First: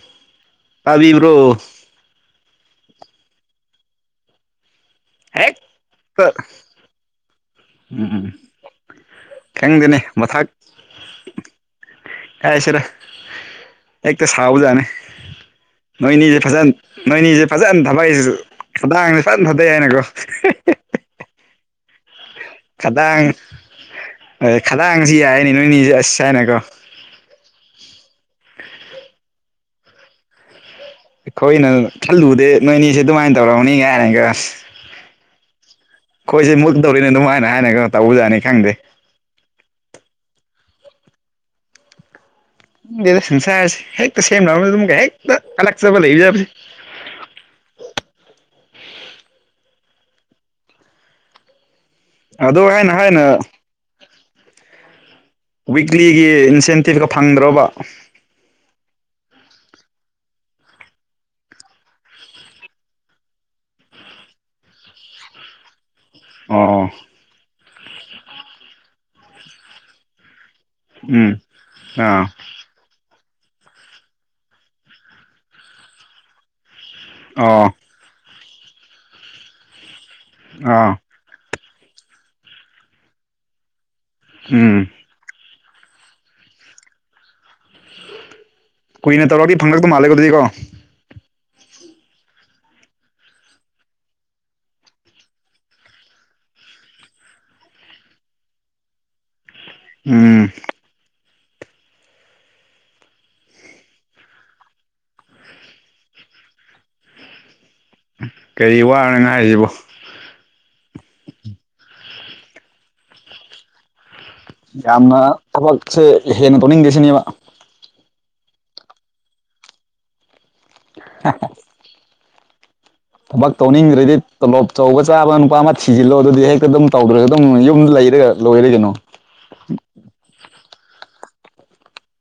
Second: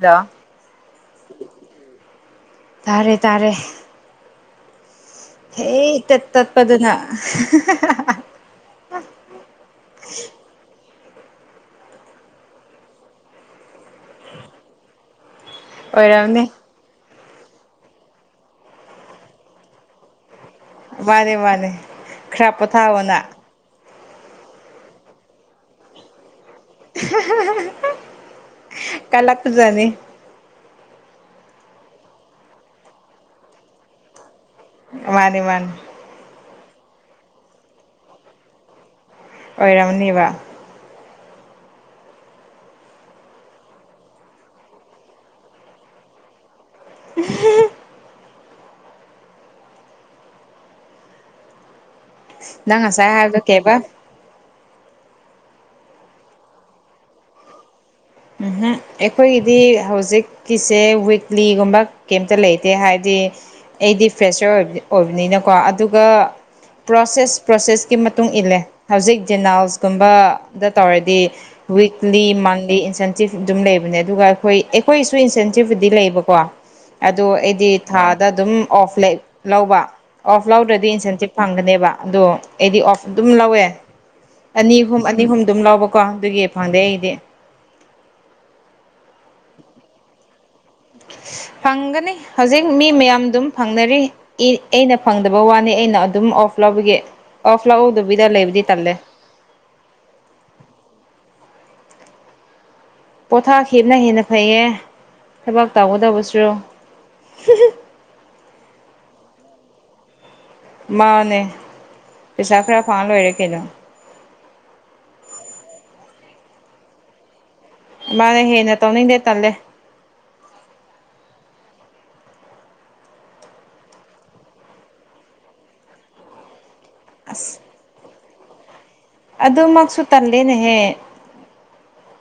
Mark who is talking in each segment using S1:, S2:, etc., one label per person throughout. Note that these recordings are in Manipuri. S1: ꯗ
S2: ꯑꯕꯤ ꯏꯕ꯭ꯔꯣ
S1: ꯇꯥꯔꯦ ꯇꯥꯔꯦ
S2: ꯍꯦꯛꯇ
S1: ꯍꯦ ꯇꯠ ꯇꯠꯄ ꯑꯗꯨꯅ
S2: ꯎ ꯈꯪꯗꯅꯦ ꯃꯊꯛ ꯑꯦꯁꯔ ꯍꯦꯛꯇ ꯁꯥꯎꯖꯥꯠꯅꯤ ꯅꯣꯏꯅꯤꯗꯣ
S1: ꯑꯣꯏꯔꯝꯅꯤ
S2: ꯐꯖꯟ꯫ ꯅꯣꯏꯅꯤꯁꯦ ꯐꯖꯅ ꯊꯕꯛ ꯈꯨꯗꯥꯡꯁꯦ ꯐꯖꯅ ꯊꯥꯗꯩ ꯍꯥꯏꯅꯀꯣ꯫
S1: ꯃꯥꯅꯦꯦ ꯃꯥꯅꯦꯦ
S2: ꯈꯗꯥꯡ ꯈꯗꯥꯡꯁꯤ ꯌꯥꯏꯅꯤ ꯅꯣꯏꯅꯤꯁꯦ ꯑꯁ ꯍꯥꯏꯅꯀꯣ꯫
S1: ꯀꯂꯛꯄꯖꯥꯠꯅꯤ꯫
S2: ꯑꯩꯈꯣꯏꯅ ꯈꯜꯂꯨꯗꯦ ꯅꯣꯏꯅꯤꯁꯦ ꯑꯗꯨꯃꯥꯏꯅ ꯇꯧꯔꯅꯤ ꯀꯥꯏꯅꯒ꯫
S1: ꯃꯥꯅꯤ ꯃꯥꯅꯤ
S2: ꯈꯣꯏ ꯃꯨꯛ ꯇꯧꯔꯤꯅ ꯑꯗꯨꯝꯃꯥꯏꯅ ꯍꯥꯏꯅꯒ ꯇꯧꯕꯖꯥꯠꯅꯤ ꯈꯪꯗꯦ꯫
S1: ꯑꯣꯏꯔꯝꯅꯤꯕ꯫
S2: ꯗꯦꯗ ꯁꯟꯁꯥꯔꯁꯤ ꯍꯦꯛꯇ ꯁꯦꯝꯅꯔꯕꯅꯤ ꯑꯗꯨꯝꯒ ꯍꯦꯛꯇ ꯀꯜꯂꯛꯆꯕ ꯂꯩꯖꯕꯁꯦ꯫
S1: [unintelligible]
S2: ꯑꯗꯨ
S1: ꯅꯪ
S2: ꯍꯥꯏꯅ
S1: ꯉꯁꯥꯏ
S2: ꯍꯥꯏꯅ꯫
S1: ꯍꯥꯏꯕꯗꯣ ꯀꯩꯕ
S2: ꯋꯤꯛꯂꯤꯒꯤ ꯏꯟꯁꯦꯟꯇꯤꯞꯀ ꯐꯪꯗ꯭ꯔꫭꯕ꯫
S1: ꯎ ꯑꯩꯈꯣꯏꯒꯤꯗꯤ ꯍꯧꯖꯤꯛ ꯀꯤꯁꯦ ꯋꯤꯛꯂꯤꯒꯨꯝꯕ ꯀꯩꯝꯇ ꯂꯩꯇꯦ ꯍꯥꯏꯗꯤ꯫ ꯑꯩꯗꯤ ꯐ꯭ꯔꯦꯁꯔ ꯑꯣꯏꯕꯅꯤꯅꯀꯣ ꯑꯗꯨꯒ
S2: ꯑꯣ
S1: ꯄ꯭ꯔꯣꯁꯦꯁ ꯄ꯭ꯔꯣꯁꯦꯁꯀꯤ ꯃꯇꯨꯡ ꯏꯜꯂꯦ ꯍꯧꯖꯤꯛ ꯦꯅꯥꯜꯁꯀꯨꯝꯕ ꯗ ꯇꯧꯔꯗꯤ
S2: ꯎꯝ ꯑꯥ
S1: ꯋꯤꯛꯂꯤ ꯃꯟꯂꯤ ꯏꯟꯁꯦꯟ ꯇꯤꯞ ꯑꯗꯨꯝ ꯂꯩꯕꯅꯦ ꯑꯗꯨꯒ ꯑꯩꯈꯣꯏ ꯑꯩꯈꯣꯏꯒꯤꯁꯨ ꯏꯟꯁꯦꯟꯇꯤꯞꯄꯨꯗꯤ ꯂꯩꯕꯀꯣ ꯑꯗꯣ
S2: ꯑꯣ
S1: ꯑꯩꯗꯤ ꯊꯥꯗ ꯑꯗꯨꯝ ꯑꯣꯐ ꯂꯧꯂꯧꯕ ꯑꯣꯐ ꯂꯧꯗ꯭ꯔꯗꯤ
S2: ꯑꯥ
S1: ꯏꯟꯁꯦꯟꯇꯤꯞ ꯐꯪꯒꯅꯦꯕ ꯑꯗꯣ ꯑꯩꯗꯤ ꯑꯣꯐ ꯑꯗꯨꯝ ꯂꯧꯋꯦ ꯑꯅꯤ
S2: ꯎꯝ
S1: ꯑꯍꯨꯝ ꯑꯅꯤ ꯑꯍꯨꯝ ꯑꯗꯨꯝ ꯂꯧꯕꯀꯣ ꯑꯗꯨꯒꯤ ꯐꯪꯗꯦ ꯑꯩꯒꯤꯗꯤ꯫
S2: ꯀꯨꯏꯅ ꯇꯔꯥꯛꯗꯤ ꯐꯪꯂꯛꯄ ꯃꯥꯜꯂꯦ ꯑꯗꯨꯗꯤꯀꯣ꯫
S1: ꯐꯪꯒꯅꯤ ꯍꯧꯖꯤꯛ ꯃꯤ ꯃꯌꯥꯝ ꯑꯗꯨꯝ ꯐꯪꯅꯔꯤ꯫ ꯑꯩꯅ ꯐꯪꯗꯕ ꯋꯥꯅꯤ ꯑꯩꯅ ꯑꯗꯨꯝ ꯑꯣꯐ ꯂꯧꯕꯒꯤ ꯑꯣꯐ ꯂꯧꯗꯕꯤꯗ ꯂꯩꯕꯗꯤ ꯇꯜꯂꯦ꯫
S2: ꯎꯝ
S1: ꯄꯣꯊꯥ ꯍꯦꯅ ꯍꯦꯟꯅ ꯐꯩꯌꯦ ꯊꯕꯛ ꯇꯧꯒꯗꯕꯁꯨ
S2: ꯀꯔꯤ ꯋꯥꯅꯣꯅꯦ ꯍꯥꯏꯗꯨꯕꯣ꯫
S1: ꯃꯥꯅꯦ ꯄꯩꯁꯥ ꯈꯔ ꯐꯥ ꯂꯣꯏꯔꯦ ꯀꯩꯅꯣ
S2: ꯌꯥꯝꯅ ꯊꯕꯛꯁꯦ ꯍꯦꯟꯅ ꯇꯧꯅꯤꯡꯗꯦ ꯁꯤꯅꯦꯕ꯫
S1: ꯃꯥꯅꯦ ꯍꯦꯟꯅ ꯇꯧꯅꯤꯡꯗꯦ ꯇꯜꯂꯦ꯫
S2: [unintelligible] ꯊꯕꯛ ꯇꯧꯅꯤꯡꯗ꯭ꯔꯗꯤ ꯇꯣꯂꯣꯞ ꯑꯆꯧꯕ ꯆꯥꯕ ꯅꯨꯄꯥ ꯑꯃ ꯊꯤꯖꯤꯜꯂꯣ ꯑꯗꯨꯗꯤ ꯍꯦꯛꯇ ꯑꯗꯨꯝ ꯇꯧꯗ꯭ꯔꯒ ꯑꯗꯨꯝ ꯌꯨꯝꯗ ꯂꯩꯔꯒ ꯂꯣꯏꯔꯦꯕ ꯀꯩꯅꯣ꯫
S1: ꯑꯗꯨꯃꯛꯁꯨ ꯇꯜꯂꯦꯅꯦꯍꯦ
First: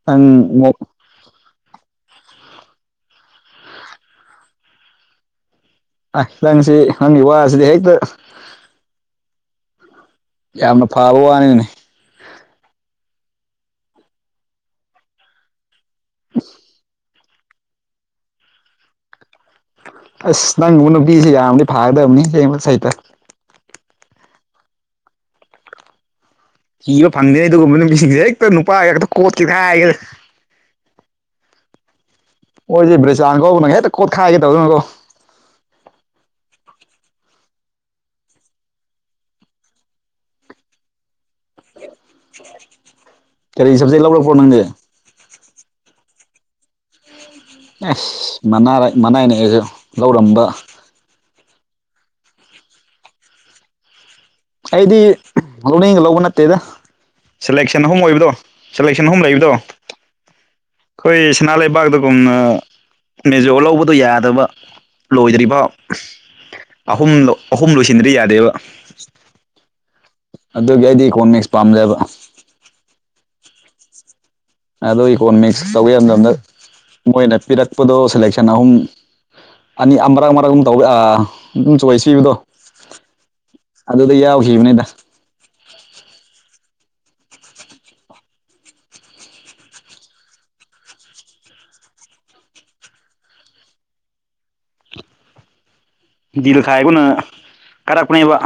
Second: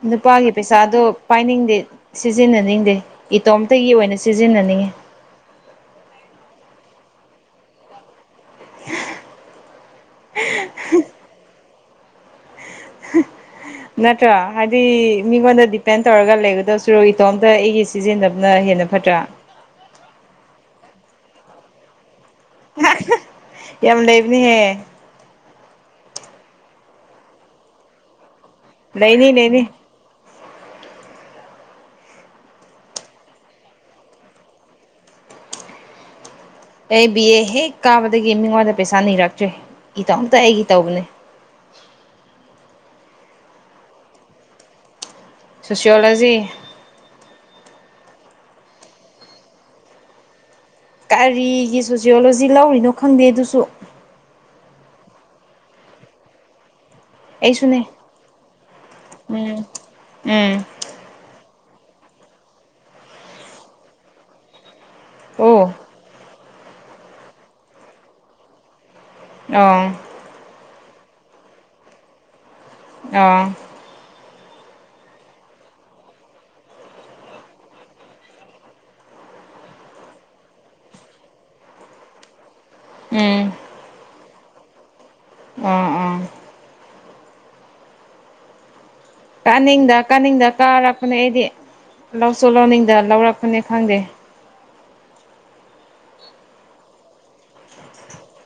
S2: ꯅꯪ
S1: ꯅꯨꯄꯥꯒꯤ ꯄꯩꯁꯥꯗꯣ ꯄꯥꯏꯅꯤꯡꯗꯦ ꯁꯤꯖꯤꯟꯅꯅꯤꯡꯗꯦ ꯏꯇꯣꯝꯇꯒꯤ ꯑꯣꯏꯅ ꯁꯤꯖꯤꯟꯅꯅꯤꯡꯉꯤ꯫
S2: ꯑ ꯅꯪꯁꯤ ꯅꯪꯒꯤ ꯋꯥꯁꯤꯗꯤ ꯍꯦꯛꯇ ꯌꯥꯝꯅ ꯐꯥꯕ ꯋꯥꯅꯤꯅꯦ꯫
S1: ꯅꯠꯇ꯭ꯔꯣ ꯍꯥꯏꯗꯤ ꯃꯤꯉꯣꯟꯗ ꯗꯤꯄꯦꯟ ꯇꯧꯔꯒ ꯂꯩꯒꯗ ꯁꯔꯨ ꯑꯇꯣꯝꯇ ꯑꯩꯒꯤ ꯁꯤꯖꯤꯟꯅꯕꯅ ꯍꯦꯟꯅ ꯐꯠꯇ꯭ꯔꯥ
S2: ꯑꯁ ꯅꯪꯕꯨ ꯅꯨꯄꯤꯁꯤ ꯌꯥꯝꯔꯗꯤ ꯐꯥꯒꯗꯕꯅꯤ ꯁꯩꯇ
S1: ꯌꯥꯝ ꯂꯩꯕꯅꯤꯍꯦ꯫
S2: ꯊꯤꯕ ꯐꯪꯗꯦꯅꯤ ꯑꯗꯨꯒꯨꯝꯕ ꯅꯨꯄꯤꯁꯤꯡꯁꯦ ꯍꯦꯛꯇ ꯅꯨꯄꯥꯒ ꯍꯛꯇ
S1: ꯂꯩꯅꯤ
S2: ꯀꯣꯠꯀꯦ
S1: ꯂꯩꯅꯤ
S2: ꯍꯥꯏꯒꯦꯗ ꯃꯣꯌꯖꯦ ꯕꯔꯤꯖꯥꯟꯥꯡ ꯀꯧꯕꯧꯕ ꯅꯪ ꯍꯦꯛꯇ ꯀꯣꯠ ꯈꯏꯒꯦ ꯇꯧꯗꯅꯀꯣ
S1: ꯑꯩ ꯕꯤ ꯑꯦ ꯍꯦꯛ ꯀꯥꯕꯗꯒꯤ ꯃꯤꯉꯣꯟꯗ ꯄꯩꯁꯥ ꯅꯤꯔꯛꯇ꯭ꯔꯦ ꯏꯇꯣꯝꯇ ꯑꯩꯒꯤ ꯇꯧꯕꯅꯦ꯫
S2: ꯀꯔꯤ ꯁꯞꯖꯦꯛ ꯂꯧꯔꯛ ꯄꯣ ꯅꯪꯗꯤ?
S1: ꯁꯣꯁꯤꯌꯣꯂꯣꯖꯤ꯫
S2: ꯑꯁ ꯃꯅꯥ ꯃꯅꯥꯏ ꯅ ꯑꯩꯁꯨ ꯂꯧꯔꯝꯕ
S1: ꯀꯔꯤꯒꯤ ꯁꯣꯁꯤꯌꯣꯂꯣꯖꯤ ꯂꯧꯔꯤꯅꯣ ꯈꯪꯗꯦ ꯑꯗꯨꯁꯨ꯫
S2: ꯑꯩꯗꯤ ꯂꯧꯅꯤꯡꯒ ꯂꯧꯕ ꯅꯠꯇꯦꯗ꯫
S1: ꯑꯩꯁꯨꯅꯦ
S2: ꯁꯦꯂꯦꯛꯁꯟ ꯑꯍꯨꯝ ꯑꯣꯏꯕꯗꯣ ꯁꯦꯂꯦꯛꯁꯟ ꯑꯍꯨꯝ ꯂꯩꯕꯗꯣ
S1: ꯎꯝ ꯎꯝ
S2: ꯑꯩꯈꯣꯏ ꯁꯅꯥ ꯂꯩꯕꯥꯛꯇꯒꯨꯝꯅ ꯃꯦꯖꯣ ꯂꯧꯕꯗꯣ ꯌꯥꯗꯕ ꯂꯣꯏꯗ꯭ꯔꯤꯕꯥꯎ
S1: ꯑꯣ
S2: ꯑꯍꯨꯝ ꯑꯍꯨꯝ ꯂꯣꯏꯁꯤꯟꯗꯗ꯭ꯔꯤ ꯌꯥꯗꯦꯕ꯫
S1: ꯑꯥ꯫
S2: ꯑꯗꯨꯒꯤ ꯑꯩꯗꯤ ꯏꯀꯣꯅꯣꯃꯤꯛꯁ ꯄꯥꯝꯂꯦꯕ꯫
S1: ꯑꯥ꯫
S2: ꯑꯗꯣ ꯏꯀꯣꯅꯣꯃꯤꯛꯁ ꯇꯧꯒꯦ ꯃꯇꯝꯗ ꯃꯣꯏꯅ ꯄꯤꯔꯛꯄꯗꯣ ꯁꯦꯂꯦꯛꯁꯟ ꯑꯍꯨꯝ ꯑꯅꯤ ꯑꯃ ꯃꯔꯛ ꯃꯔꯛ ꯑꯃꯝ ꯇꯧꯕꯤꯥ ꯑꯗꯨꯝ ꯆꯣꯏꯁ ꯄꯤꯕꯗꯣ
S1: ꯎꯝ
S2: ꯑꯗꯨꯗ ꯌꯥꯎꯈꯤꯕꯅꯤꯗ꯫
S1: ꯎꯝ ꯎꯝ ꯀꯥꯅꯤꯡꯗ ꯀꯥꯅꯤꯡꯗ ꯀꯥꯔꯛꯄꯅꯦ ꯑꯩꯗꯤ ꯂꯧꯁꯨ ꯂꯧꯅꯤꯡꯗ ꯂꯧꯔꯛꯄꯅꯤ ꯈꯪꯗꯦ꯫
S2: ꯗꯤꯜꯈꯥꯏꯈꯅ ꯀꯥꯔꯛꯄꯅꯦꯕ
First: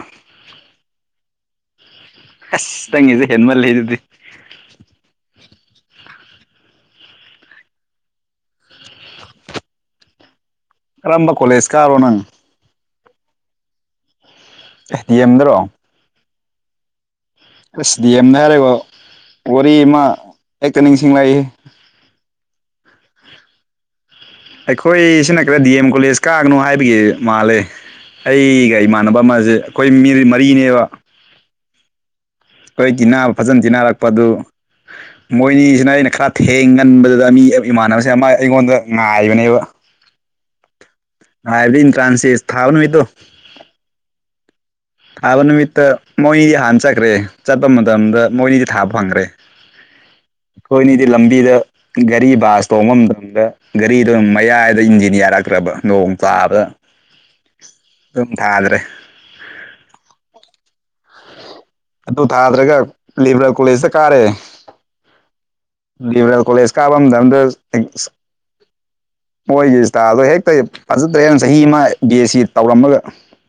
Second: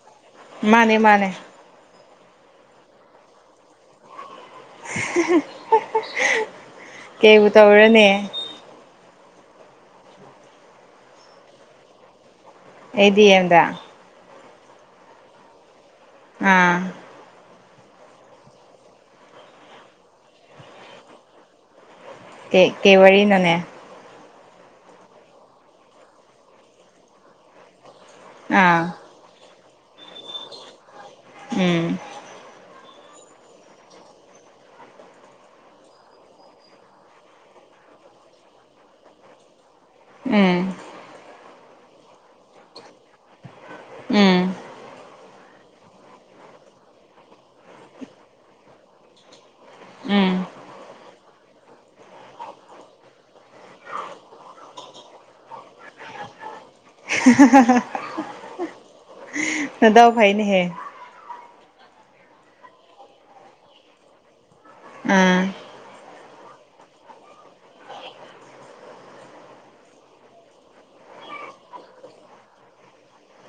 S1: ꯃꯥꯅꯦ ꯃꯥꯅꯦ꯫
S2: ꯑꯁ ꯅꯪꯒꯤꯁꯦ ꯍꯦꯟꯃꯜꯂꯦ ꯑꯗꯨꯗꯤ꯫
S1: [unintelligible] ꯀꯩꯕꯨ ꯇꯧꯔꯨꯅꯤ
S2: ꯀꯔꯝꯕ ꯀꯣꯂꯦꯖ ꯀꯥꯕꯔꯣ ꯅꯪ꯫
S1: ꯑꯩ ꯗꯤꯑꯦꯝꯗ
S2: ꯑꯦ ꯗꯤ ꯑ‌ꯦꯝ ꯗꯔꯣ꯫
S1: ꯑꯥ
S2: ꯑꯁ ꯗꯤ ꯑꯦꯝꯗ ꯍꯥꯏꯔꯒ ꯋꯥꯔꯤ ꯑꯃ ꯍꯦꯛꯇ ꯅꯤꯡꯁꯤꯡꯂꯛꯏꯍꯦ
S1: ꯀꯦ ꯀꯩ ꯋꯥꯔꯤ ꯅꯣꯅꯦ
S2: ꯑꯩꯈꯣꯏ ꯁꯤꯅ ꯈꯔ ꯗꯤ ꯑꯦꯝ ꯀꯣꯂꯦꯖ ꯀꯥꯒꯅꯣ ꯍꯥꯏꯕꯒꯤ ꯃꯥꯜꯂꯦ
S1: ꯑꯥ
S2: ꯑꯩꯒ ꯏꯃꯥꯟꯅꯕ ꯑꯃꯁꯦ ꯑꯩꯈꯣꯏ ꯃꯤ ꯃꯔꯤꯅꯦꯕ꯫
S1: ꯎꯝ
S2: ꯑꯩꯈꯣꯏ ꯇꯤꯟꯅꯕ ꯐꯖꯅ ꯇꯤꯟꯅꯔꯛꯄꯗꯨ ꯃꯣꯏꯅꯤꯁꯤꯅ ꯑꯩꯅ ꯈꯔ ꯊꯦꯡꯒꯟꯕꯗꯨꯗ ꯃꯤ ꯏꯃꯥꯟꯅꯕꯁꯦꯅ ꯑꯃ ꯑꯩꯉꯣꯟꯗ ꯉꯥꯏꯕꯅꯦꯕ꯫
S1: ꯎꯝ꯫
S2: ꯍꯥꯏꯕꯗꯤ ꯏꯟꯇ꯭ꯔꯥꯟꯁꯇꯦꯁ ꯊꯥꯕ ꯅꯨꯃꯤꯠꯗꯣ
S1: ꯎꯝ꯫
S2: ꯊꯥꯕ ꯅꯨꯃꯤꯠꯇ ꯃꯣꯏꯅꯤꯗꯤ ꯍꯥꯟꯅ ꯆꯠꯈ꯭ꯔꯦ ꯆꯠꯄ ꯃꯇꯝꯗ ꯃꯣꯏꯅꯤꯗꯤ ꯊꯥꯕ ꯐꯪꯈ꯭ꯔꯦ꯫
S1: ꯎꯝ
S2: ꯑꯩꯈꯣꯏꯅꯤꯗꯤ ꯂꯝꯕꯤꯗ ꯒꯥꯔꯤ ꯕꯥꯁ ꯇꯣꯡꯕ ꯃꯇꯝꯗ ꯒꯥꯔꯤꯗꯨꯣ ꯃꯌꯥꯏꯗ ꯏꯟꯖꯤꯟ ꯌꯥꯔꯛꯇ꯭ꯔꯕ ꯅꯣꯡ ꯇꯥꯕ
S1: [unintelligible]
S2: ꯑꯗꯨꯝ ꯊꯥꯗ꯭ꯔꯦ꯫
S1: ꯅꯗꯥꯎ ꯐꯩꯅꯦꯍꯦ
S2: ꯑꯗꯨ ꯊꯥꯗ꯭ꯔꯒ ꯂꯤꯕꯔꯦꯜ ꯀꯣꯂꯦꯖꯇ ꯀꯥꯔꯦ
S1: ꯎꯝ
S2: ꯂꯤꯕꯔꯦꯜ ꯀꯣꯂꯦꯖ ꯀꯥꯕ ꯃꯇꯝꯗ ꯃꯣꯏꯒꯤ ꯏꯁꯇꯥꯜꯗꯣ ꯍꯦꯛꯇ ꯐꯖꯗ꯭ꯔꯦ ꯆꯍꯤ ꯑꯃ ꯕꯤ ꯑꯦꯁ ꯁꯤ ꯇꯧꯔꯝꯃꯒ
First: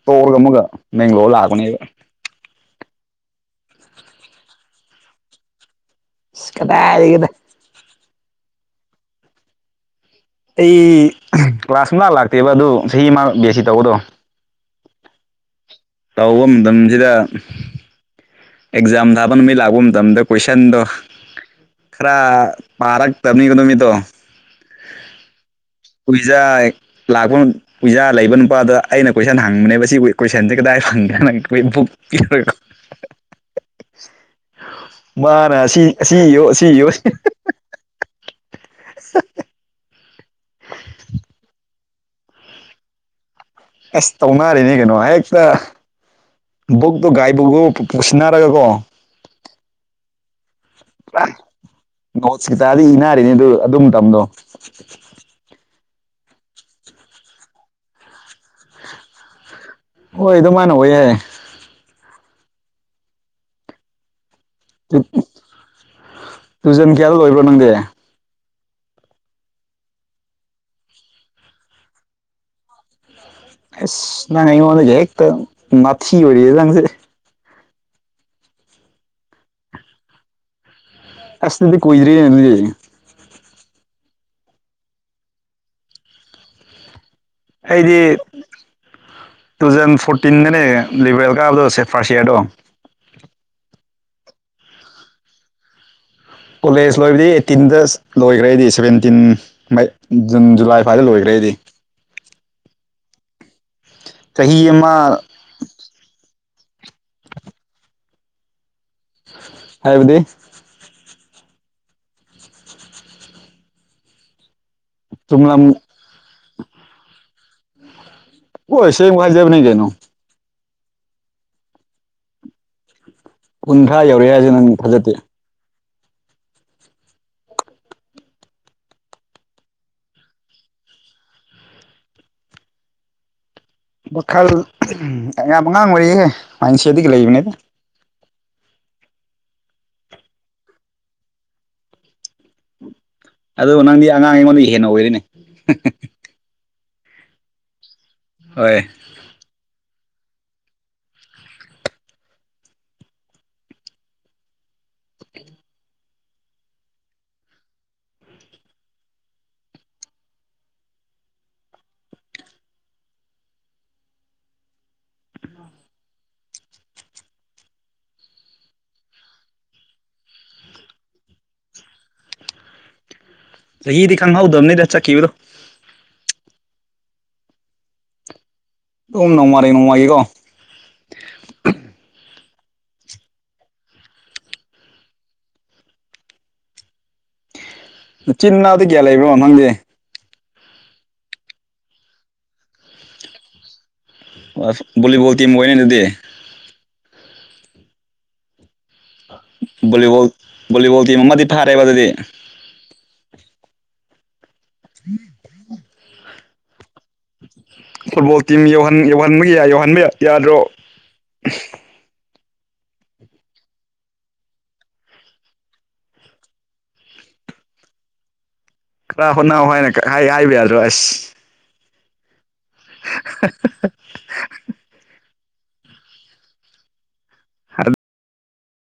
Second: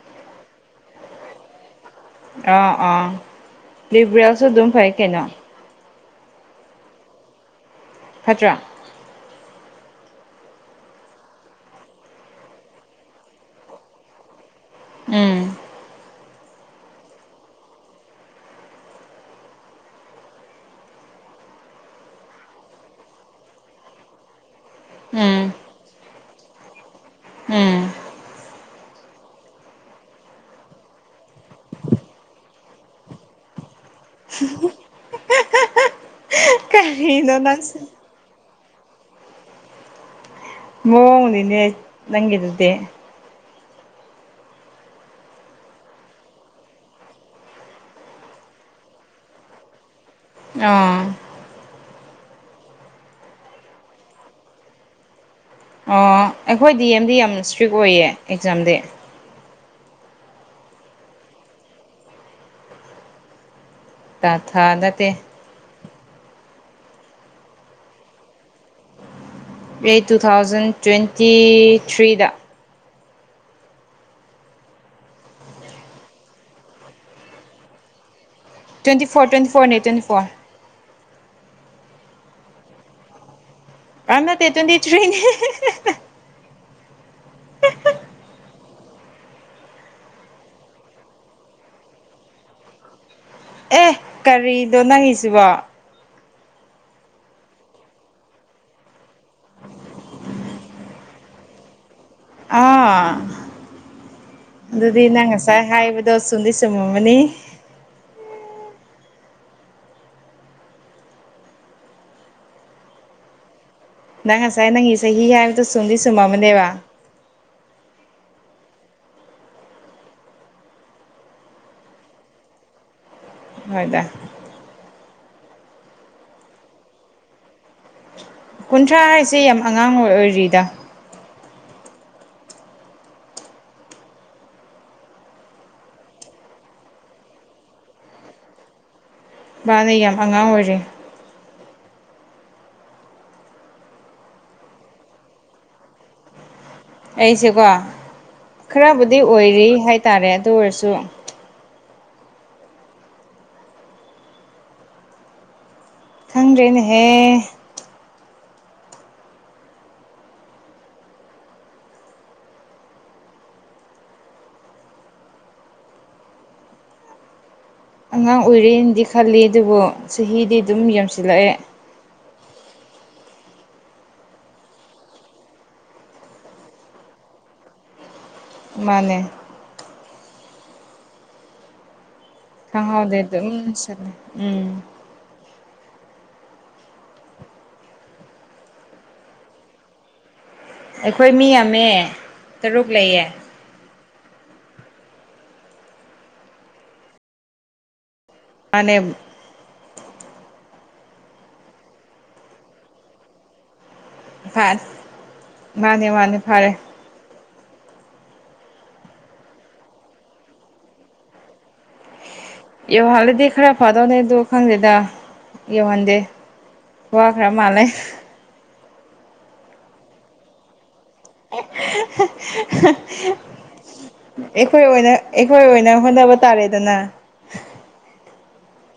S2: [unintelligible] ꯑꯃꯒ ꯕꯦꯡꯒꯂꯣꯔ ꯂꯥꯛꯄꯅꯦꯕ
S1: ꯑꯥ ꯑꯥ ꯂꯤꯕ꯭ꯔꯦꯜꯁꯨ ꯑꯗꯨꯝ ꯐꯩ ꯀꯩꯅꯣ
S2: ꯑꯁ ꯀꯗꯥꯏꯗꯒꯤꯅꯣ
S1: ꯐꯠꯇ꯭ꯔꯥ
S2: ꯑꯩ ꯀ꯭ꯂꯥꯁ ꯁꯨꯡꯂꯥꯛ ꯂꯥꯛꯇꯦꯕ ꯑꯗꯨ ꯆꯍꯤ ꯑꯃ ꯕꯤ ꯑꯦꯁ ꯁꯤ ꯇꯧꯕꯗꯣ
S1: ꯎꯝ
S2: ꯇꯧꯕ ꯃꯇꯝꯁꯤꯗ ꯑꯦꯛꯖꯥꯝ ꯊꯥꯕ ꯅꯨꯃꯤꯠ ꯂꯥꯛꯄ ꯃꯇꯝꯗ ꯀꯣꯏꯁꯟꯗꯣ ꯈꯔ ꯄꯥꯔꯛꯇꯝꯅꯤ ꯅꯨꯃꯤꯠꯇꯣ
S1: ꯎꯝ
S2: ꯍꯨꯏꯖꯥꯏ ꯂꯥꯒꯣꯟ
S1: ꯎꯝ
S2: [unintelligible] ꯂꯩꯕ ꯅꯨꯄꯥꯗ ꯑꯩꯅ ꯀꯣꯏꯁꯟ ꯍꯪꯕꯅꯦꯕ ꯁꯤ ꯀꯣꯏꯁꯟꯁꯦ ꯀꯗꯥꯏ ꯐꯪꯒꯦꯅ [unintelligible] ꯃꯥꯅ ꯑꯁꯤ ꯑꯁꯤ ꯏꯌꯣ ꯑꯁꯤ ꯏꯌꯣꯌꯦ
S1: [unintelligible]
S2: [inaudible]
S1: ꯃꯋꯣꯡ ꯑꯃꯅꯤꯅꯦ ꯅꯪꯒꯤꯗꯨꯗꯤ
S2: ꯑꯁ ꯇꯧꯅꯔꯤꯅꯤ ꯀꯩꯅꯣ ꯍꯦꯛꯇ ꯕꯨꯛꯇꯣ ꯒꯥꯏꯗꯕꯨꯒ ꯄꯨꯁꯤꯟꯅꯔꯒꯀꯣ
S1: ꯑꯥ
S2: ꯅꯣꯠꯁ [unintelligible] ꯏꯅꯥꯔꯤꯅꯤ ꯑꯗꯨ ꯑꯗꯨ ꯃꯇꯝꯗꯣ
S1: ꯑꯣ ꯑꯩꯈꯣꯏ ꯗꯤ ꯑꯦꯝꯗꯤ ꯌꯥꯝ ꯏꯁꯇ꯭ꯔꯤꯛ ꯑꯣꯏꯌꯦ ꯑꯦꯛꯖꯥꯝꯗꯤ
S2: ꯍꯣꯏ ꯑꯗꯨꯃꯥꯏꯅ ꯑꯣꯏꯌꯦ
S1: ꯊꯥ-ꯊꯥ
S2: ꯇꯨ
S1: ꯅꯠꯇꯦ
S2: ꯇꯨꯖꯟ ꯀꯌꯥꯗ ꯂꯣꯢꯕ꯭ꯔꯣ ꯅꯪꯗꯤ
S1: ꯑꯩ ꯇꯨꯊꯥꯎꯖꯟ ꯇ꯭ꯋꯦꯟꯇꯤ ꯊ꯭ꯔꯤꯗ꯫
S2: ꯑꯦꯁ ꯅꯪ ꯑꯩꯉꯣꯟꯗ ꯍꯦꯛꯛꯇ ꯃꯥꯊꯤ ꯑꯣꯏꯔꯤꯗ ꯅꯪꯁꯤꯗꯤ꯫
S1: ꯇ꯭ꯋꯦꯟꯇꯤ ꯐꯣꯔ ꯇ꯭ꯋꯦꯟꯇꯤ ꯐꯣꯔꯅꯦ ꯇ꯭ꯋꯦꯟꯇꯤ ꯐꯣꯔ꯫
S2: ꯑꯁ ꯅꯪꯗꯤ ꯀꯨꯏꯗꯔꯤꯌꯦ ꯑꯗꯨꯗꯤ꯫
S1: ꯑ ꯅꯠꯇꯦ ꯇꯋꯦꯟꯇꯤ ꯊ꯭ꯔꯤꯅꯦ꯫
S2: ꯑꯩꯗꯤ꯫ ꯇꯨꯖꯟ ꯐꯣꯔꯇꯤꯟꯗꯅꯦ ꯂꯤꯕꯔꯦꯜ ꯀꯥꯕꯗꯣ ꯁꯦ ꯐꯥꯔꯁ ꯏꯌꯔꯗꯣ꯫
S1: ꯑꯦ ꯀꯔꯤꯗꯣ ꯅꯪꯒꯤꯁꯤꯕꯣ꯫
S2: ꯀꯣꯂꯦꯖ ꯂꯣꯏꯕꯗꯒꯤ ꯑꯦꯇꯤꯟꯗꯁ ꯂꯣꯏꯒ꯭ꯔꯦ ꯑꯩꯗꯤ ꯁꯕꯦꯟꯇꯤꯟ꯫ ꯃꯥꯏ ꯖꯨꯟ ꯖꯨꯂꯥꯏ ꯐ꯭ꯋꯥꯏꯗ ꯂꯣꯏꯈ꯭ꯔꯦ ꯑꯩꯗꯤ꯫
S1: ꯑꯥ
S2: ꯆꯍꯤ ꯑꯃ
S1: ꯑꯗꯨꯗꯤ ꯅꯪ ꯉꯁꯥꯏ ꯍꯥꯏꯕꯗꯣ ꯆꯨꯝꯗꯤ ꯆꯨꯝꯃꯝꯃꯅꯤ
S2: ꯍꯥꯏꯕꯗꯤ
S1: ꯅꯪ ꯉꯁꯥꯏ ꯅꯪꯒꯤ ꯆꯍꯤ ꯍꯥꯏꯕꯗꯣ
S2: ꯆꯨꯝꯂꯝ
S1: ꯆꯨꯝꯗꯤ ꯆꯨꯝꯃꯝꯃꯅꯦꯕ
S2: ꯑꯣ ꯑꯁꯦꯡꯕ ꯍꯥꯏꯖꯕꯅꯦ ꯀꯩꯅꯣ ꯀꯨꯟꯊ꯭ꯔꯥ
S1: ꯍꯣꯏꯗ
S2: ꯌꯧꯔꯦ ꯍꯥꯏꯁꯦ ꯅꯪ ꯊꯥꯖꯗꯦ
S1: ꯀꯨꯟꯊ꯭ꯔꯥ ꯍꯥꯏꯁꯤ ꯌꯥꯝ ꯑꯉꯥꯡ ꯑꯣꯏ ꯑꯣꯏꯔꯤꯗ
S2: ꯋꯥꯈꯜ ꯌꯥꯝ ꯑꯉꯥꯡ ꯑꯣꯢꯔꯤꯌꯦ ꯃꯥꯏꯟꯁꯦꯗꯒꯤ ꯂꯩꯕꯅꯤꯗ
S1: ꯃꯥꯅꯦ ꯌꯥꯝ ꯑꯉꯥꯡ ꯑꯣꯏꯔꯤ
S2: ꯑꯗꯨꯕꯣ ꯅꯪꯗꯤ ꯑꯉꯥꯡ ꯑꯩꯉꯣꯟꯗꯩ ꯍꯦꯟꯅ ꯑꯣꯏꯔꯤꯅꯦ
S1: ꯑꯩꯁꯦꯀꯣ
S2: ꯍꯣꯏ
S1: ꯈꯔꯕꯨꯗꯤ ꯑꯣꯏꯔꯤ ꯍꯥꯏꯇꯥꯔꯦ ꯑꯗꯨ ꯑꯣꯏꯔꯁꯨ꯫ ꯈꯪꯗ꯭ꯔꯦꯅꯦꯍꯦ꫰꫰ ꯑꯉꯥꯡ ꯑꯣꯏꯔꯤꯅꯗꯤ ꯈꯜꯂꯤ ꯑꯗꯨꯕꯨ ꯆꯍꯤꯗꯤ ꯑꯗꯨꯝ ꯌꯥꯝꯁꯤꯜꯂꯛꯑꯦ꯫
S2: ꯆꯍꯤꯗꯤ ꯈꯪꯍꯧꯗꯝꯅꯦꯗ ꯆꯠꯈꯤꯕꯗꯨ꯫
S1: ꯃꯥꯅꯦ
S2: ꯑꯗꯨꯨꯝ ꯅꯣꯡ ꯃꯒꯤ ꯅꯣꯡ ꯃꯥꯒꯤꯀꯣ꯫
S1: ꯈꯪꯍꯧꯗꯦ ꯑꯗꯨꯝ ꯆꯠꯂꯦ ꯎꯝ꯫
S2: ꯏꯆꯤꯟꯅꯥꯎꯗꯤ ꯀꯌꯥ ꯂꯩꯕ꯭ꯔꯣ ꯅꯪꯗꯤ꯫
S1: ꯑꯩꯈꯣꯏ ꯃꯤ ꯌꯥꯝꯃꯦ ꯇꯔꯨꯛ ꯂꯩꯌꯦ꯫
S2: ꯑꯣ ꯕꯣꯂꯤꯕꯣꯜ ꯇꯤꯝ ꯑꯣꯏꯌꯦ ꯑꯗꯨꯗꯤ꯫
S1: ꯃꯥꯅꯦꯝ꯫
S2: ꯕꯣꯂꯤꯕꯣꯜ ꯕꯣꯂꯤꯕꯣꯜ ꯇꯤꯝ ꯑꯃꯗꯤ ꯐꯥꯔꯦꯕ ꯑꯗꯨꯗꯤ꯫
S1: [unintelligible] ꯃꯥꯅꯦ ꯃꯥꯅꯦ ꯐꯔꯦ꯫
S2: ꯐꯨꯠꯕꯣꯜ ꯇꯤꯝ ꯌꯧꯍꯟ ꯌꯧꯍꯟꯕꯒꯤ ꯌꯧꯍꯟꯕ ꯌꯥꯗ꯭ꯔꯣ꯫
S1: ꯌꯣꯍꯜꯂꯗꯤ ꯈꯔ ꯐꯗꯧꯅꯦ ꯑꯗꯨ ꯈꯪꯗꯦꯗ ꯌꯣꯍꯟꯗꯦ꯫ ꯋꯥꯈꯔ ꯃꯥꯜꯂꯦ꯫
S2: ꯈꯔ ꯍꯣꯠꯅꯥꯎ ꯍꯥꯏꯅ ꯍꯥꯏꯅ ꯍꯥꯏꯕ ꯌꯥꯗ꯭ꯔꯣ ꯑꯁ꯫
S1: [unintelligible]
S2: [unintelligible]
S1: ꯑꯩꯈꯣꯏ ꯑꯣꯏꯅ ꯑꯩꯈꯣꯢ ꯑꯣꯏꯅ ꯍꯣꯠꯅꯕ ꯇꯥꯔꯦꯗꯅ꯫
S2: [unintelligible]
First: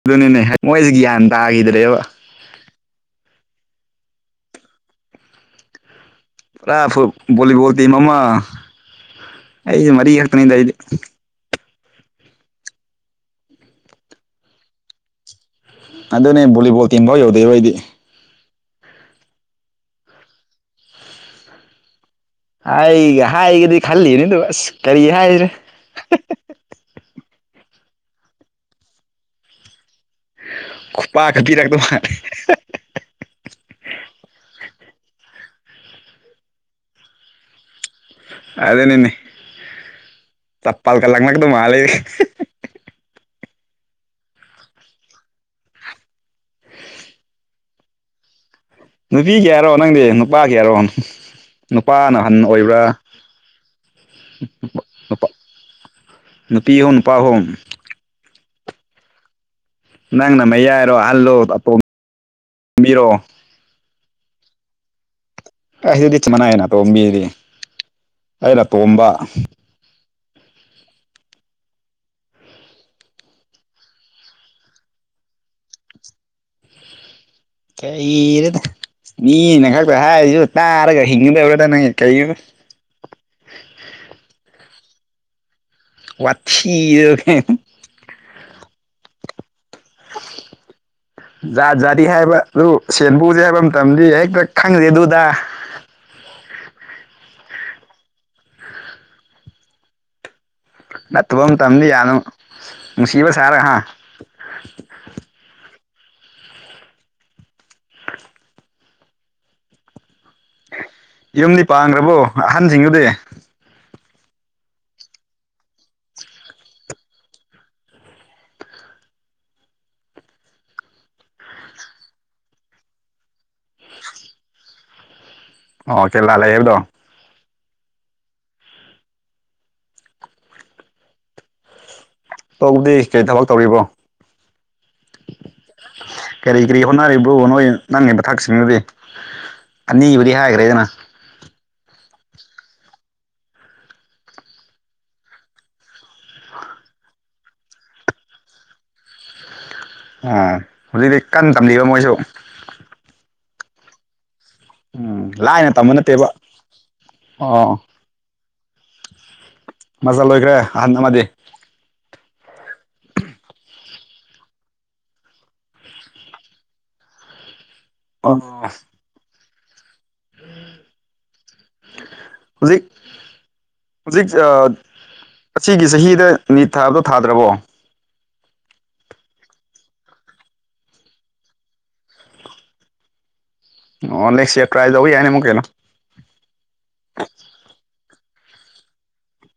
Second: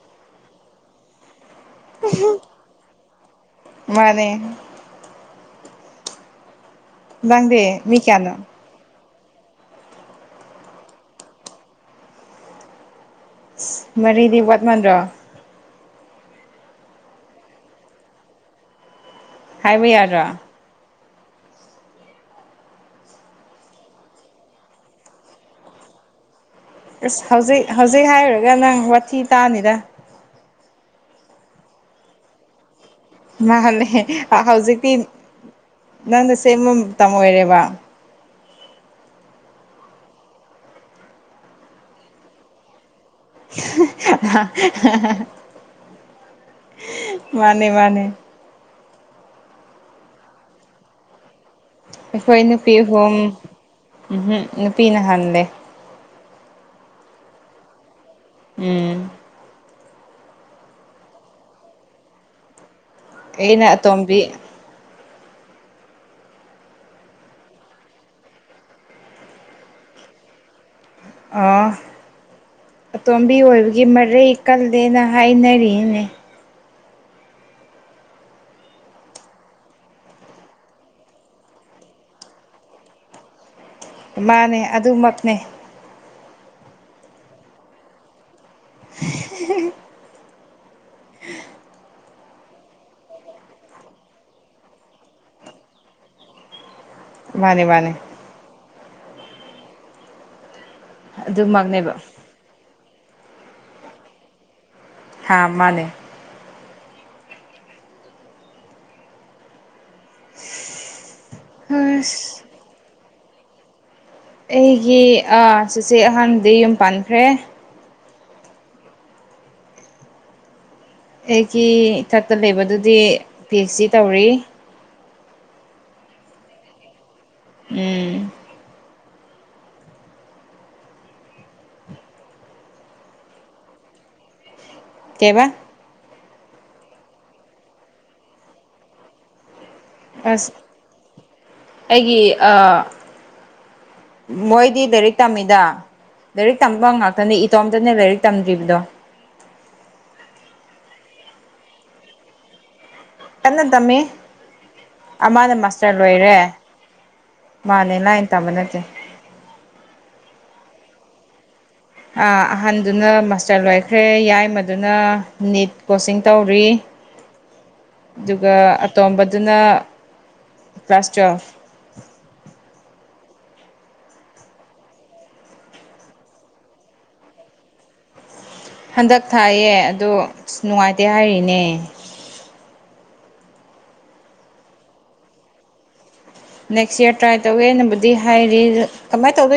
S2: ꯑꯗꯨꯅꯤꯅꯦ ꯃꯣꯏꯁꯦ ꯒ꯭ꯌꯥꯟ ꯇꯥꯈꯤꯗ꯭ꯔꯦꯕ꯫
S1: [unintelligible] ꯃꯥꯅꯦ꯫
S2: ꯄꯨꯔꯥ ꯐꯨꯠ
S1: ꯅꯪꯗꯤ
S2: ꯕꯣꯂꯤꯕꯣꯜꯗꯤ
S1: ꯃꯤ
S2: ꯑꯃꯥ
S1: ꯀꯌꯥꯅꯣ
S2: ꯑꯩꯒ ꯃꯔꯤ ꯈꯥꯛꯇꯅꯤꯗ ꯑꯩꯗꯤ꯫
S1: ꯃꯔꯤꯗꯤ ꯋꯥꯠ ꯃꯟꯗ꯭ꯔꯣ꯫
S2: ꯑꯗꯨꯅꯦ ꯕꯣꯂꯤꯕꯣꯜ ꯇꯤꯝꯕꯧ ꯌꯧꯗꯦꯕ ꯑꯩꯗꯤ꯫
S1: ꯍꯥꯏꯕ ꯌꯥꯗ꯭ꯔꯣ꯫
S2: ꯍꯥꯏ ꯍꯥꯏꯒꯦꯗꯤ ꯈꯜꯂꯤꯅꯦ ꯑꯗꯨꯒ ꯑꯁ ꯀꯔꯤ ꯍꯥꯏꯁꯤꯔ꯫
S1: ꯑꯁ ꯍꯧꯖꯤꯛ ꯍꯧꯖꯤꯛ ꯍꯥꯏꯔꯨꯔꯒ ꯅꯪ ꯋꯥꯊꯤ ꯇꯥꯅꯤꯗ꯫
S2: ꯈꯨꯄꯥꯛꯀ ꯄꯤꯔꯛꯇꯧ ꯃꯥꯜꯂꯦ꯫
S1: ꯃꯥꯅꯦ ꯍꯧꯖꯤꯛꯇꯤ ꯅꯪꯅ ꯁꯦꯝꯕ ꯃꯇꯝ ꯑꯣꯏꯔꯦꯕ
S2: ꯑꯗꯨꯅꯤꯅꯦ ꯆꯄꯥꯜꯀ ꯂꯪꯂꯛꯀꯗꯧ ꯃꯥꯜꯂꯦ
S1: ꯃꯥꯅꯦ ꯃꯥꯅꯦ
S2: ꯅꯨꯄꯤ ꯀꯌꯥꯔꯣ ꯅꯪꯗꯤ ꯅꯨꯄꯥ ꯀꯌꯥ ꯍꯥꯏꯔꯣ ꯅꯨꯄꯥ ꯅꯍꯟ
S1: ꯑꯩꯈꯣꯏ ꯅꯨꯄꯤ
S2: ꯑꯣꯏꯕ꯭ꯔꯥ
S1: ꯑꯍꯨꯝ ꯎꯝꯍꯨꯝ ꯅꯨꯄꯤꯅ
S2: ꯅꯨꯄꯥ
S1: ꯍꯜꯂꯦ
S2: ꯅꯨꯄꯤ ꯍꯨꯝ ꯅꯨꯄꯥ ꯑꯍꯨꯝ
S1: ꯎꯝ
S2: ꯅꯪꯅ ꯃꯌꯥꯏꯔꯣ ꯑꯍꯜꯂꯣ ꯑꯇꯣꯝꯕꯤꯔꯣ
S1: ꯑꯦꯩꯅ ꯇꯣꯝꯕꯤ
S2: ꯑꯩꯁꯤꯗꯤ ꯆꯞ ꯃꯥꯟꯅꯩꯅ ꯑꯇꯣꯝꯕꯤꯗꯤ ꯑꯩꯅ ꯑꯇꯣꯝꯕ
S1: ꯑ ꯑꯇꯣꯝꯕꯤ ꯑꯣꯏꯕꯒꯤ ꯃꯔꯩ ꯀꯜꯂꯦꯅ ꯍꯥꯏꯅꯔꯤꯅꯦ
S2: ꯀꯩꯔꯗ ꯃꯤꯅ ꯈꯛꯇ ꯍꯥꯏꯔꯤꯁꯨ ꯇꯥꯔꯒ ꯍꯤꯡꯒꯗꯕ꯭ꯔꯗ ꯅꯪ ꯀꯩꯅꯣꯗ꯫
S1: ꯃꯥꯅꯦ ꯑꯗꯨꯃꯛꯅꯦ꯫
S2: ꯋꯥꯊꯤꯗꯣ [unintelligible] ꫰꫰
S1: [unintelligible] [unintelligible]
S2: ꯖꯥꯠ ꯖꯥꯠꯗꯤ ꯍꯥꯏꯕ ꯑꯗꯨ ꯁꯦꯟꯕꯨꯁꯦ ꯍꯥꯏꯕ ꯃꯇꯝꯗꯤ ꯍꯦꯛꯇ ꯈꯪꯗꯦ ꯑꯗꯨꯗ꯫
S1: ꯃꯥꯅꯦ ꯃꯥꯅꯦ꯫
S2: ꯅꯇꯣꯝ ꯇꯝꯕ
S1: ꯑꯗꯨꯃꯛꯅꯦꯕ
S2: ꯌꯥꯅꯕ ꯅꯨꯡꯁꯤꯕ ꯁꯥꯔꯒ ꯍꯥ꯫
S1: ꯍꯥꯥ ꯃꯥꯅꯦ꯫
S2: [inaudible] ꯌꯨꯝꯗꯤ ꯄꯥꯡꯈ꯭ꯔꯕꯣ
S1: ꯑꯁ
S2: ꯑꯍꯟꯁꯤꯡꯗꯨꯗꯤ꯫
S1: ꯑꯩꯒꯤ ꯑ ꯆꯦꯆꯦ ꯑꯍꯟꯗꯤ ꯌꯨꯝ ꯄꯥꯟꯈ꯭ꯔꯦ ꯑꯩꯒꯤ ꯏꯊꯛꯇ ꯂꯩꯕꯗꯨꯗꯤ ꯄꯤ ꯑꯩꯁ ꯗꯤ ꯇꯧꯔꯤ
S2: ꯑꯣ ꯀꯦꯂꯥ ꯂꯩꯌꯦꯕꯗꯣ
S1: ꯎꯝ
S2: ꯇꯣꯛꯗꯤ ꯀꯩ ꯊꯕꯛ ꯇꯧꯔꯤꯕꯣ
S1: ꯀꯩꯕꯥ
S2: ꯀꯔꯤ ꯀꯔꯤ ꯍꯣꯠꯅꯔꯤꯕ꯭ꯔꯣ ꯅꯣꯏ ꯅꯪꯒꯤ ꯃꯊꯛꯁꯤꯡꯗꯨꯗꯤ ꯑꯅꯤꯕꯨꯗꯤ
S1: ꯑꯁ
S2: ꯍꯥꯏꯒ꯭ꯔꯦꯗꯅ
S1: ꯑꯩꯒꯤ ꯑ ꯃꯣꯏꯗꯤ ꯂꯥꯏꯔꯤꯛ ꯇꯝꯃꯤꯗ ꯂꯥꯏꯔꯤꯛ ꯇꯝꯕ ꯉꯥꯛꯇꯅꯦ ꯏꯇꯣꯝꯇꯅꯦ ꯂꯥꯏꯔꯤꯛ ꯇꯝꯗ꯭ꯔꯤꯕꯗꯣ
S2: ꯑꯣ ꯍꯧꯖꯤꯛꯇꯤ ꯀꯟꯅ ꯇꯝꯂꯤꯕ ꯃꯣꯏꯁꯨ
S1: ꯀꯟꯅ ꯇꯝꯃꯤ
S2: ꯎꯝ
S1: ꯑꯃꯅ
S2: ꯂꯥꯏꯅ ꯇꯝꯕ
S1: ꯃꯥꯁꯇꯔ
S2: ꯅꯠꯇꯦꯕ
S1: ꯂꯣꯏꯔꯦ
S2: ꯑꯣ
S1: ꯃꯥꯅꯦ ꯂꯥꯏꯟ ꯇꯥꯕ ꯅꯠꯇꯦ
S2: ꯃꯆꯥꯥ ꯂꯣꯏꯈ꯭ꯔꯦ ꯑꯍꯟ ꯑꯃꯗꯤ
S1: ꯑꯍꯟꯗꯨꯅ ꯃꯥꯁꯇꯔ ꯂꯣꯏꯈ꯭ꯔꯦ ꯌꯥꯏꯃꯗꯨꯅ ꯅꯤꯠ ꯀꯣꯆꯤꯡ ꯇꯧꯔꯤ
S2: ꯑꯣ
S1: ꯑꯗꯨꯒ ꯑꯇꯣꯝꯕꯗꯨꯅ ꯀ꯭ꯂꯥꯁ ꯇ꯭ꯋꯦꯜꯄ
S2: ꯍꯧꯖꯤꯛ ꯍꯧꯖꯤꯛ ꯑ ꯑꯁꯤꯒꯤ ꯆꯍꯤꯗ ꯅꯤꯠ ꯊꯥꯕꯗꯣ ꯊꯥꯗ꯭ꯔꯕꯣ?
S1: ꯍꯟꯗꯛ ꯊꯥꯏꯌꯦ ꯑꯗꯣ ꯑꯁ ꯅꯨꯡꯉꯥꯏꯇꯦ ꯍꯥꯏꯔꯤꯅꯦ꯫
S2: ꯑꯣ ꯅꯦꯛꯁ ꯌꯔ ꯇ꯭ꯔꯥꯏ ꯇꯧꯕ ꯌꯥꯅꯤ ꯑꯃꯨ ꯀꯩꯅꯣ꯫
S1: ꯅꯦꯛꯁ ꯏꯔ ꯇ꯭ꯔꯥꯏ ꯇꯧꯋꯦ ꯑꯩꯅꯕꯨꯗꯤ ꯍꯥꯏꯔꯤ ꯀꯃꯥꯏꯅ ꯇꯧꯗꯣꯏ